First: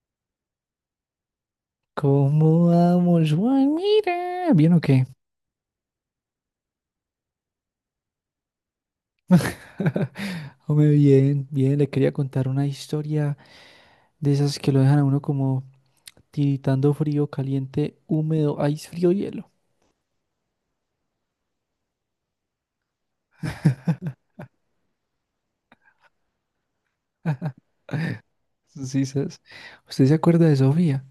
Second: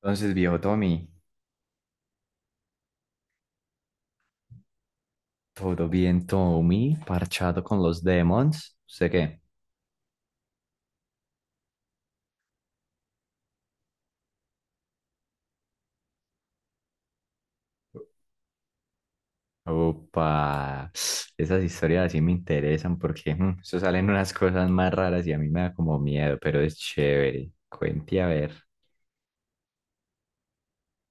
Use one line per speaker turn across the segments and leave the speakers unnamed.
Entonces, viejo Tommy,
¿Cómo vamos, Juan? Mira, ¿bien o qué?
todo bien, Tommy, parchado con los demons. ¿Usted qué?
Hombre, bien, bien, le quería contar una historia de esas que lo dejan a uno como tiritando frío, caliente, húmedo, ice, frío, hielo.
Opa, esas historias así me interesan porque eso salen unas cosas más raras y a mí me da como miedo, pero es chévere. Cuente a ver.
Sí, ¿sabes? ¿Usted se acuerda de Sofía?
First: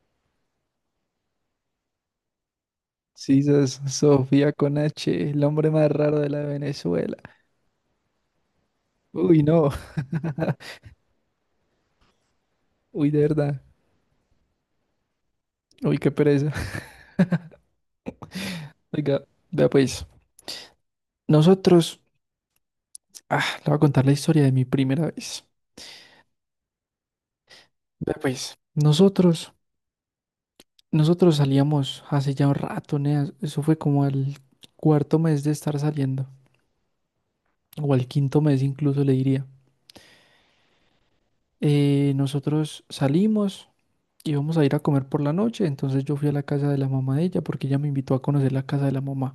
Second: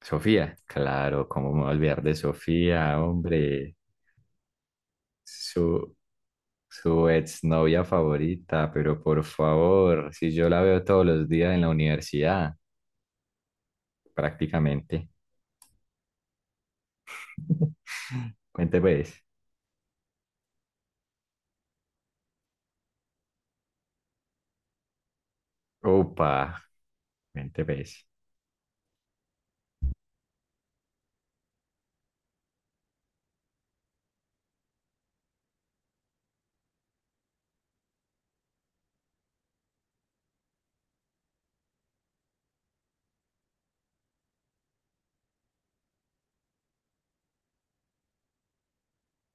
Sofía, claro, cómo me voy a olvidar de Sofía,
Sí,
hombre,
¿sabes? Sofía con H, el hombre más
su,
raro de la
su
Venezuela.
exnovia favorita, pero por
Uy, no,
favor, si yo la veo todos los días en la universidad,
uy, de verdad,
prácticamente.
uy, qué pereza.
Cuente pues.
Oiga, vea pues, nosotros, le voy a contar la historia de mi primera vez.
Opa, mente ves.
Vea pues, nosotros. Nosotros salíamos hace ya un rato, Nea. Eso fue como al cuarto mes de estar saliendo, o al quinto mes incluso le diría. Nosotros salimos, íbamos a ir a comer por la noche, entonces yo fui a la casa de la mamá de ella porque ella me invitó a conocer la casa de la mamá,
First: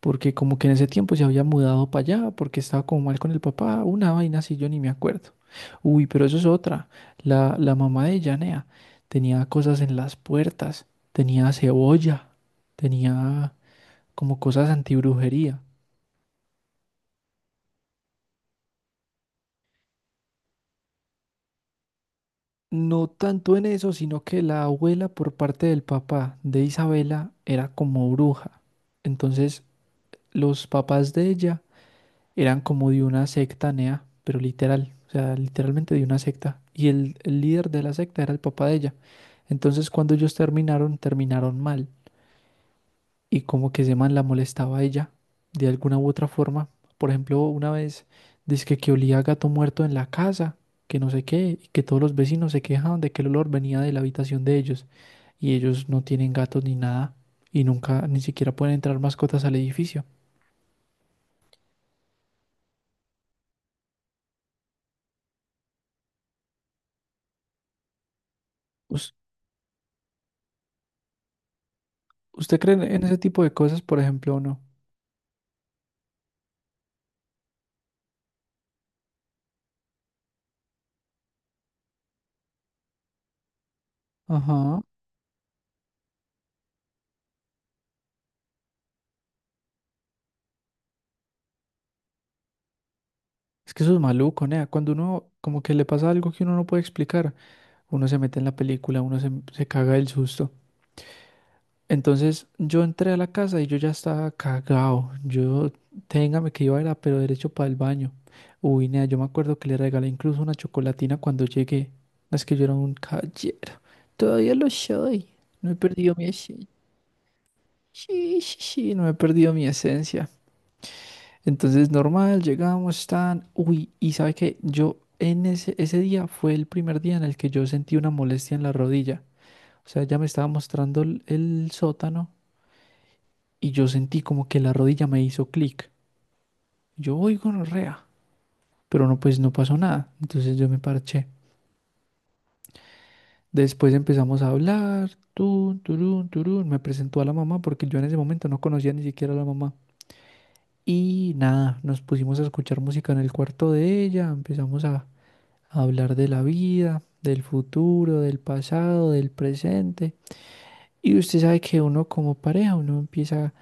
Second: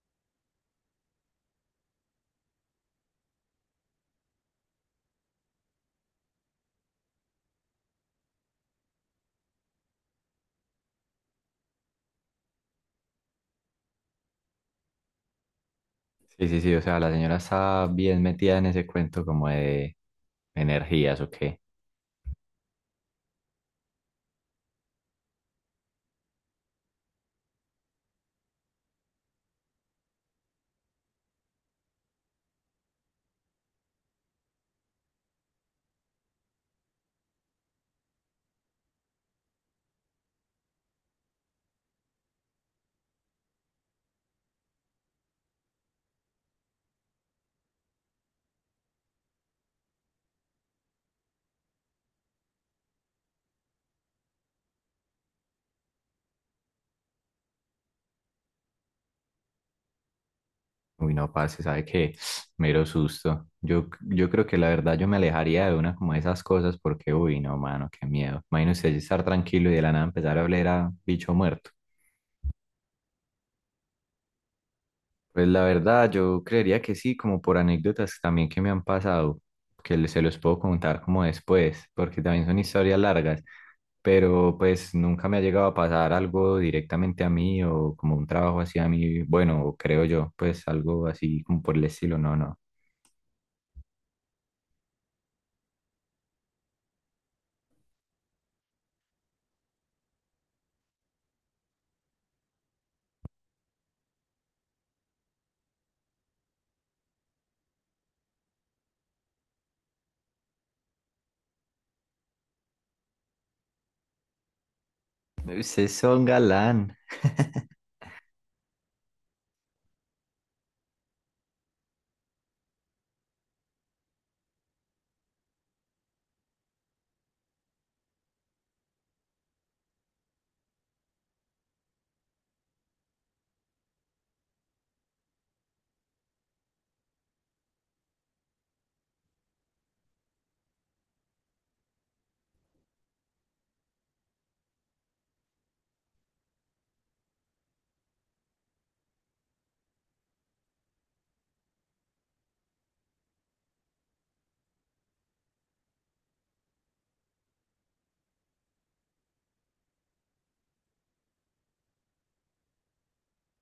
porque como que en ese tiempo se había mudado para allá, porque estaba como mal con el papá, una vaina así, yo ni me acuerdo. Uy, pero eso es otra. La mamá de ella, Nea, tenía cosas en las puertas, tenía cebolla, tenía como cosas antibrujería.
Sí, sí, sí, o sea, la señora está bien metida en ese cuento como de energías o qué.
No tanto en eso, sino que la abuela por parte del papá de Isabela era como bruja. Entonces, los papás de ella eran como de una secta nea, pero literal, o sea, literalmente de una secta. Y el líder de la secta era el papá de ella. Entonces, cuando ellos terminaron, terminaron mal. Y como que ese man la molestaba a ella de alguna u otra forma. Por ejemplo, una vez dice que olía a gato muerto en la casa, que no sé qué, y que todos los vecinos se quejaban de que el olor venía de la habitación de ellos y ellos no tienen gatos ni nada y nunca ni siquiera pueden entrar mascotas al edificio.
Uy, no, parce, ¿sabe qué? Mero susto. Yo creo que la verdad yo me alejaría de una como de esas cosas porque, uy, no, mano, qué miedo. Imagínese
¿Us-
estar tranquilo y de la nada empezar a oler a bicho muerto.
¿Usted cree en ese tipo de cosas, por ejemplo, o no?
Pues la verdad, yo creería que sí, como por anécdotas también que me han pasado, que le- se los puedo contar como después, porque también son historias largas, pero
Ajá.
pues nunca me ha llegado a pasar algo directamente a mí o como un trabajo así a mí, bueno, creo yo, pues algo así como por el estilo, no, no.
Es que eso es maluco, nea. Cuando uno como que le pasa algo que uno no puede explicar, uno se mete en la película, uno se caga del susto. Entonces yo entré a la casa y yo ya estaba cagado. Yo, téngame que iba a ir a pero derecho para el baño. Uy, nea, yo me acuerdo que le regalé incluso una chocolatina cuando llegué. Es que yo era un caballero. Todavía lo soy. No he
Ustedes
perdido
son
mi esencia.
galán.
Sí, sí, sí, no he perdido mi esencia. Entonces, normal, llegamos, tan. Uy, y sabe que yo en ese día fue el primer día en el que yo sentí una molestia en la rodilla. O sea, ya me estaba mostrando el sótano. Y yo sentí como que la rodilla me hizo clic. Yo, uy, gonorrea, pero no, pues no pasó nada. Entonces yo me parché. Después empezamos a hablar, tun, turun, turun. Me presentó a la mamá porque yo en ese momento no conocía ni siquiera a la mamá. Y nada, nos pusimos a escuchar música en el cuarto de ella, empezamos a hablar de la vida, del futuro, del pasado, del presente. Y usted sabe que uno como pareja, uno empieza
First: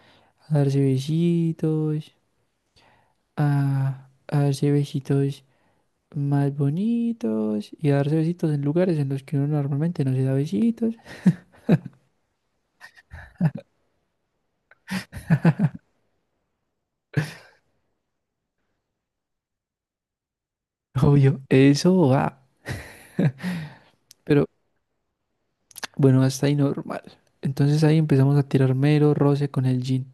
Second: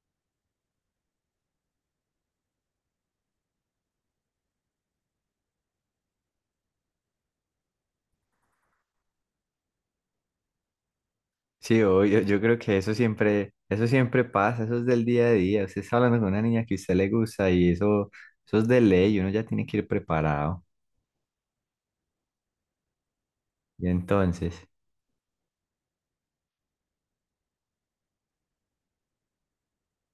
a darse besitos, a darse besitos más bonitos y darse besitos en lugares en los que uno normalmente no se da besitos.
Sí, obvio, yo creo que eso siempre pasa, eso es del día a día, usted está hablando con una niña que a usted le gusta y eso es de ley, uno ya tiene que ir preparado.
Obvio, eso va.
Y
Pero
entonces...
bueno, hasta ahí normal. Entonces ahí empezamos a tirar mero roce con el jean.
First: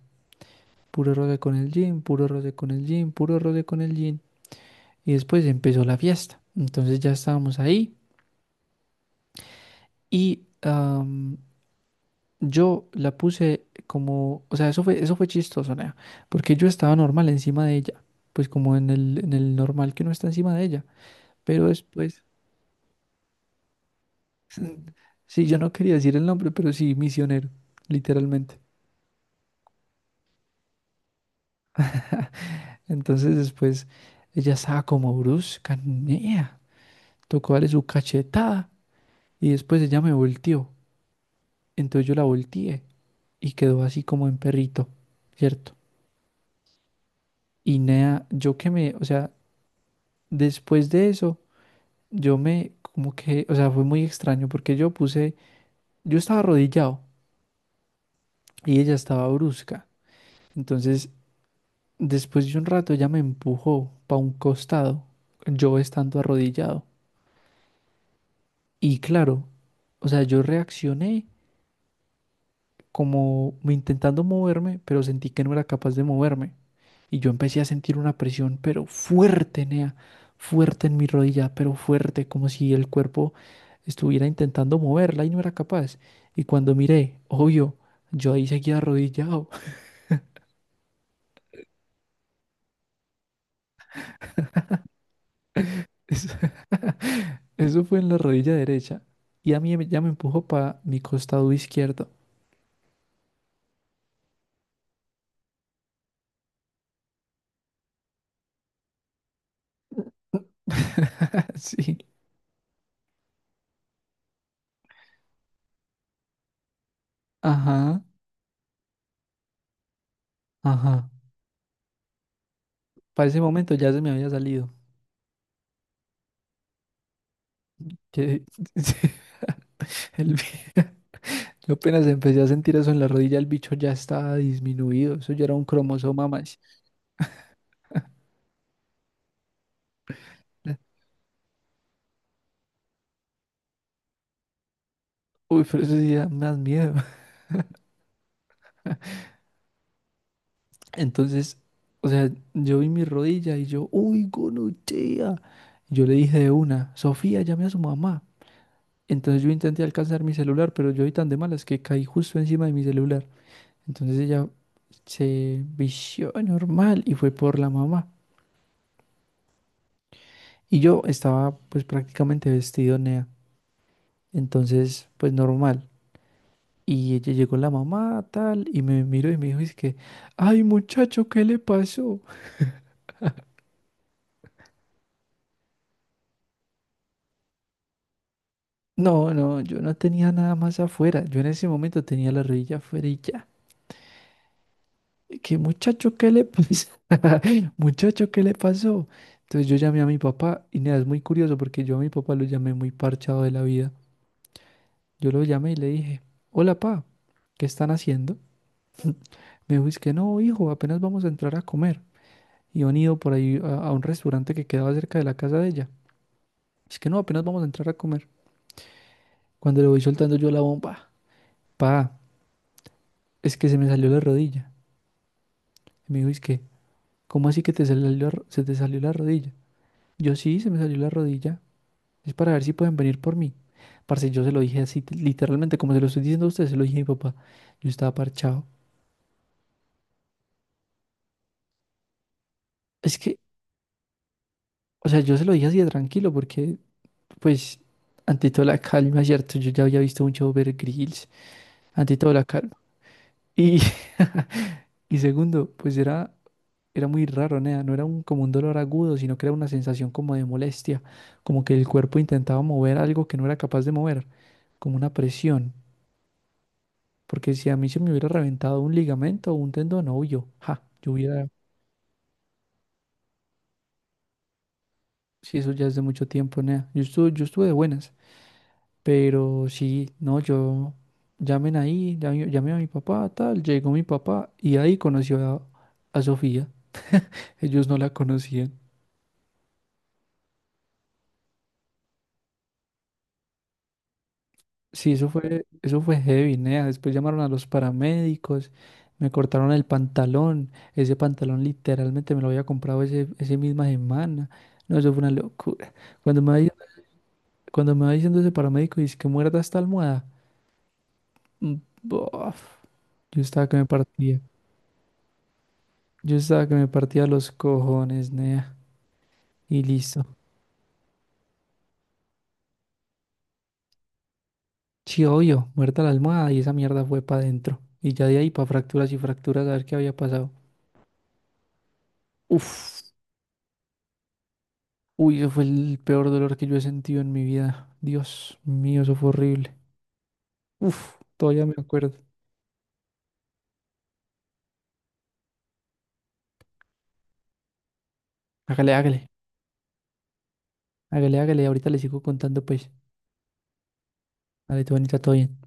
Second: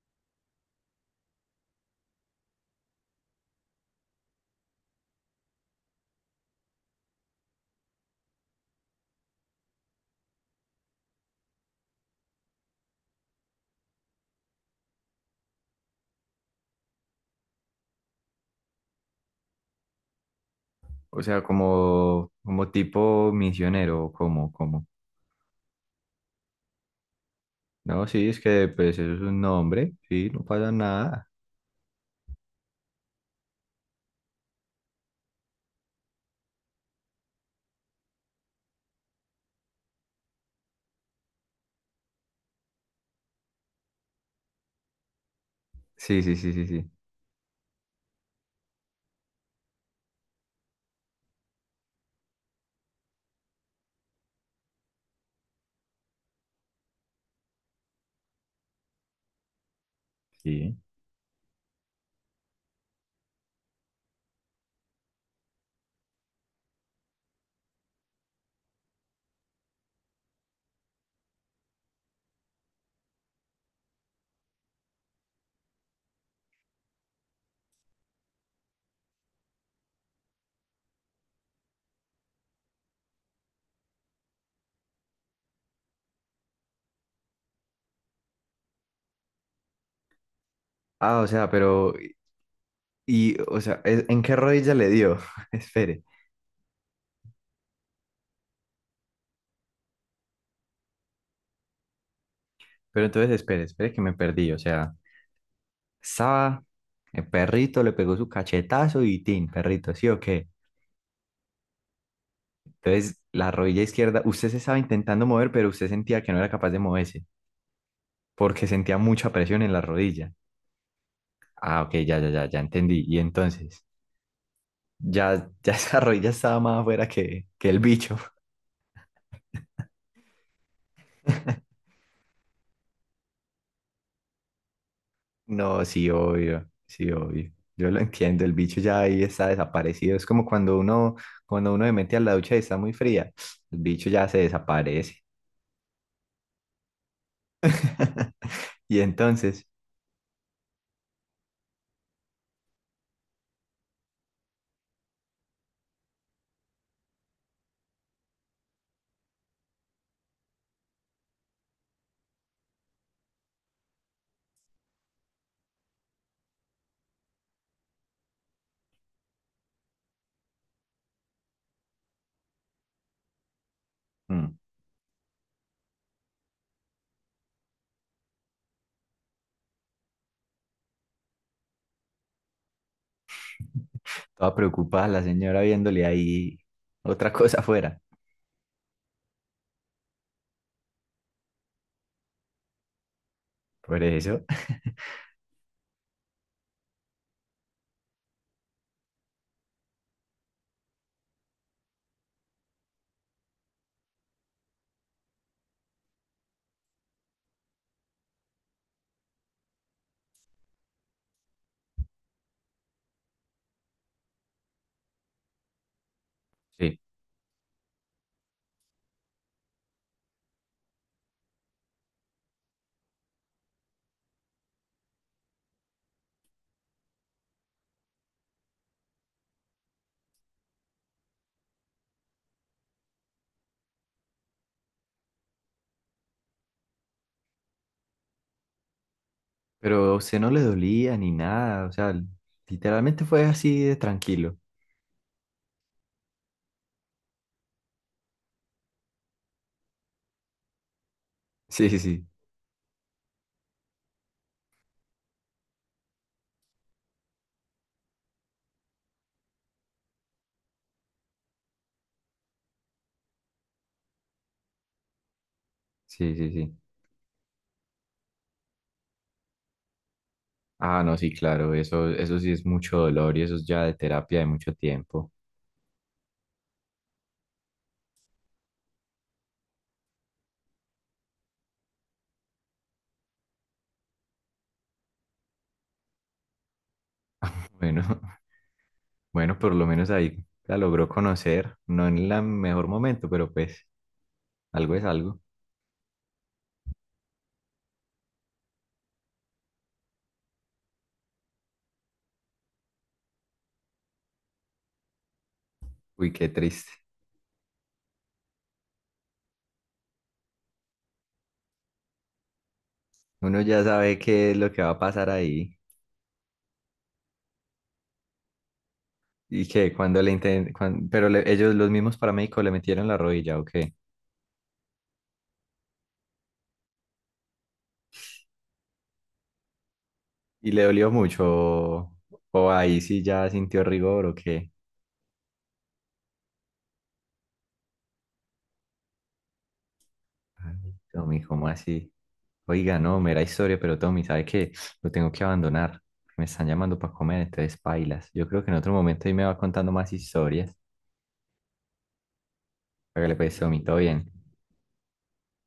Puro roce con el jean, puro roce con el jean, puro roce con el jean. Y después empezó la fiesta. Entonces ya estábamos ahí y yo la puse como, o sea, eso fue chistoso, nea, porque yo estaba normal encima de ella. Pues como en en el normal que no está encima de ella.
O sea,
Pero después...
como, como tipo misionero, como, como.
Sí, yo no quería decir el nombre, pero sí, misionero,
No, sí, es
literalmente.
que pues eso es un nombre, sí, no pasa nada.
Entonces después ella estaba como brusca, nea, tocó darle su cachetada y después ella me volteó. Entonces yo la volteé y quedó así como en perrito, ¿cierto?
Sí, sí, sí, sí, sí.
Y nea, yo que me, o sea, después de eso, yo me, como que, o sea, fue muy extraño porque yo puse, yo estaba arrodillado y ella estaba brusca.
Sí.
Entonces, después de un rato, ella me empujó para un costado, yo estando arrodillado. Y claro, o sea, yo reaccioné como intentando moverme, pero sentí que no era capaz de moverme. Y yo empecé a sentir una presión, pero fuerte, Nea, fuerte en mi rodilla, pero fuerte, como si el cuerpo estuviera intentando moverla y no era capaz. Y cuando miré, obvio, yo ahí seguía arrodillado.
Ah, o sea, pero, y, o sea, ¿es- ¿en qué rodilla le dio? Espere,
Eso, eso fue en la rodilla derecha y a mí ya me empujó para mi costado izquierdo.
pero entonces espere, espere que me perdí, o sea, estaba, el perrito le pegó su cachetazo y tin, perrito, ¿sí o qué?
Sí,
Entonces, la rodilla izquierda, usted se estaba intentando mover, pero usted sentía que no era capaz de moverse,
ajá,
porque sentía mucha presión en la rodilla.
ajá.
Ah, ok, ya, ya, ya, ya entendí. Y
Para ese momento
entonces,
ya se me había salido.
ya, ya esa rodilla estaba más afuera que el bicho.
Que- sí, el bi- Yo apenas empecé a sentir eso en la rodilla, el bicho ya estaba disminuido. Eso ya era un
No, sí,
cromosoma más.
obvio, sí, obvio. Yo lo entiendo, el bicho ya ahí está desaparecido. Es como cuando uno se mete a la ducha y está muy fría, el bicho ya se desaparece.
Uy, pero eso sí da más miedo.
Y entonces,
Entonces, o sea, yo vi mi rodilla y yo, uy, gonorrea. Yo le dije de una: Sofía, llame a su mamá. Entonces yo intenté alcanzar mi celular, pero yo vi tan de malas que caí justo encima de mi celular. Entonces ella se vició normal y fue por la mamá. Y yo estaba pues prácticamente vestido nea.
mm,
Entonces pues normal. Y ella llegó, la mamá tal, y me miró y me dijo: es que, ay, muchacho, ¿qué le pasó?
toda preocupada la señora viéndole ahí otra cosa afuera.
No, no, yo no tenía nada más afuera. Yo en ese momento tenía la rodilla afuera y ya.
Por eso.
¿Qué, muchacho, qué le pasó? Muchacho, ¿qué le pasó? Entonces yo llamé a mi papá y nada, es muy curioso porque yo a mi papá lo llamé muy parchado de la vida. Yo lo llamé y le dije, hola, pa, ¿qué están haciendo? Me dijo, es que no, hijo, apenas vamos a entrar a comer. Y han ido por ahí a un restaurante que quedaba cerca de la casa de ella. Es
Sí,
que no, apenas vamos a entrar a comer. Cuando le voy soltando yo la bomba, pa, es que se me salió la rodilla. Y me dijo, es que, ¿cómo así que te salió la ro- se te salió la rodilla? Yo sí, se me salió la rodilla. Es para ver si pueden venir por mí. Parce, yo se lo dije así, literalmente, como se lo estoy diciendo a usted, se lo dije a mi papá. Yo estaba parchado.
pero a usted no le dolía ni nada, o sea,
Es
literalmente
que,
fue así de tranquilo.
o sea, yo se lo dije así de tranquilo, porque, pues, ante toda la calma, ¿cierto? Yo ya había visto mucho Overgrills,
Sí, sí,
ante
sí,
toda la calma. Y, y segundo, pues era, muy raro, nea, no era un, como un dolor agudo, sino que era una sensación como de molestia, como que el cuerpo intentaba mover algo que no era capaz de mover, como una presión.
sí, sí, sí.
Porque si a mí se me hubiera reventado un ligamento o un tendón, no, yo, ja,
Ah,
yo
no, sí,
hubiera,
claro, eso sí es mucho dolor y eso es ya de terapia de mucho tiempo.
sí, eso ya es de mucho tiempo, nea. Yo estuve de buenas, pero sí, no, yo, llamé a mi papá, tal, llegó mi papá y ahí conoció a Sofía, ellos no
Bueno,
la conocían.
bueno, por lo menos ahí la logró conocer, no en el mejor momento, pero pues algo es
Sí, eso
algo.
fue, eso fue heavy, nea. Después llamaron a los paramédicos, me cortaron el pantalón, ese pantalón literalmente me lo había comprado ese misma semana. No, eso fue una locura.
Uy,
Cuando
qué
me, vaya-
triste.
Cuando me va diciendo ese paramédico, dice que muerda esta almohada. Mm, bof. Yo
Uno
estaba que
ya
me
sabe
partía.
qué es lo que va a pasar ahí
Yo estaba que me partía los cojones, nea.
y
Y
que cuando
listo.
le inten- cuan- pero le- ellos, los mismos paramédicos, le metieron la rodilla, ¿o qué?
Sí, obvio, muerta la almohada y esa mierda fue para adentro. Y ya de ahí para fracturas y fracturas a ver qué había pasado.
Y le dolió mucho, o ahí
Uf.
sí ya sintió rigor, ¿o qué?
Uy, eso fue el peor dolor que yo he sentido en mi vida. Dios mío, eso fue horrible.
Ay,
Uf,
Tommy,
todavía
¿cómo
me
así?
acuerdo.
Oiga, no, mera historia, pero Tommy, ¿sabe qué? Lo tengo que abandonar. Me están llamando para comer, entonces pailas. Yo creo que en otro
Hágale,
momento
hágale.
ahí me va contando más historias.
Hágale, hágale. Ahorita le sigo contando, pues.
Hágale pues, Tommy, todo bien.
Dale, tu bonita, todo bien.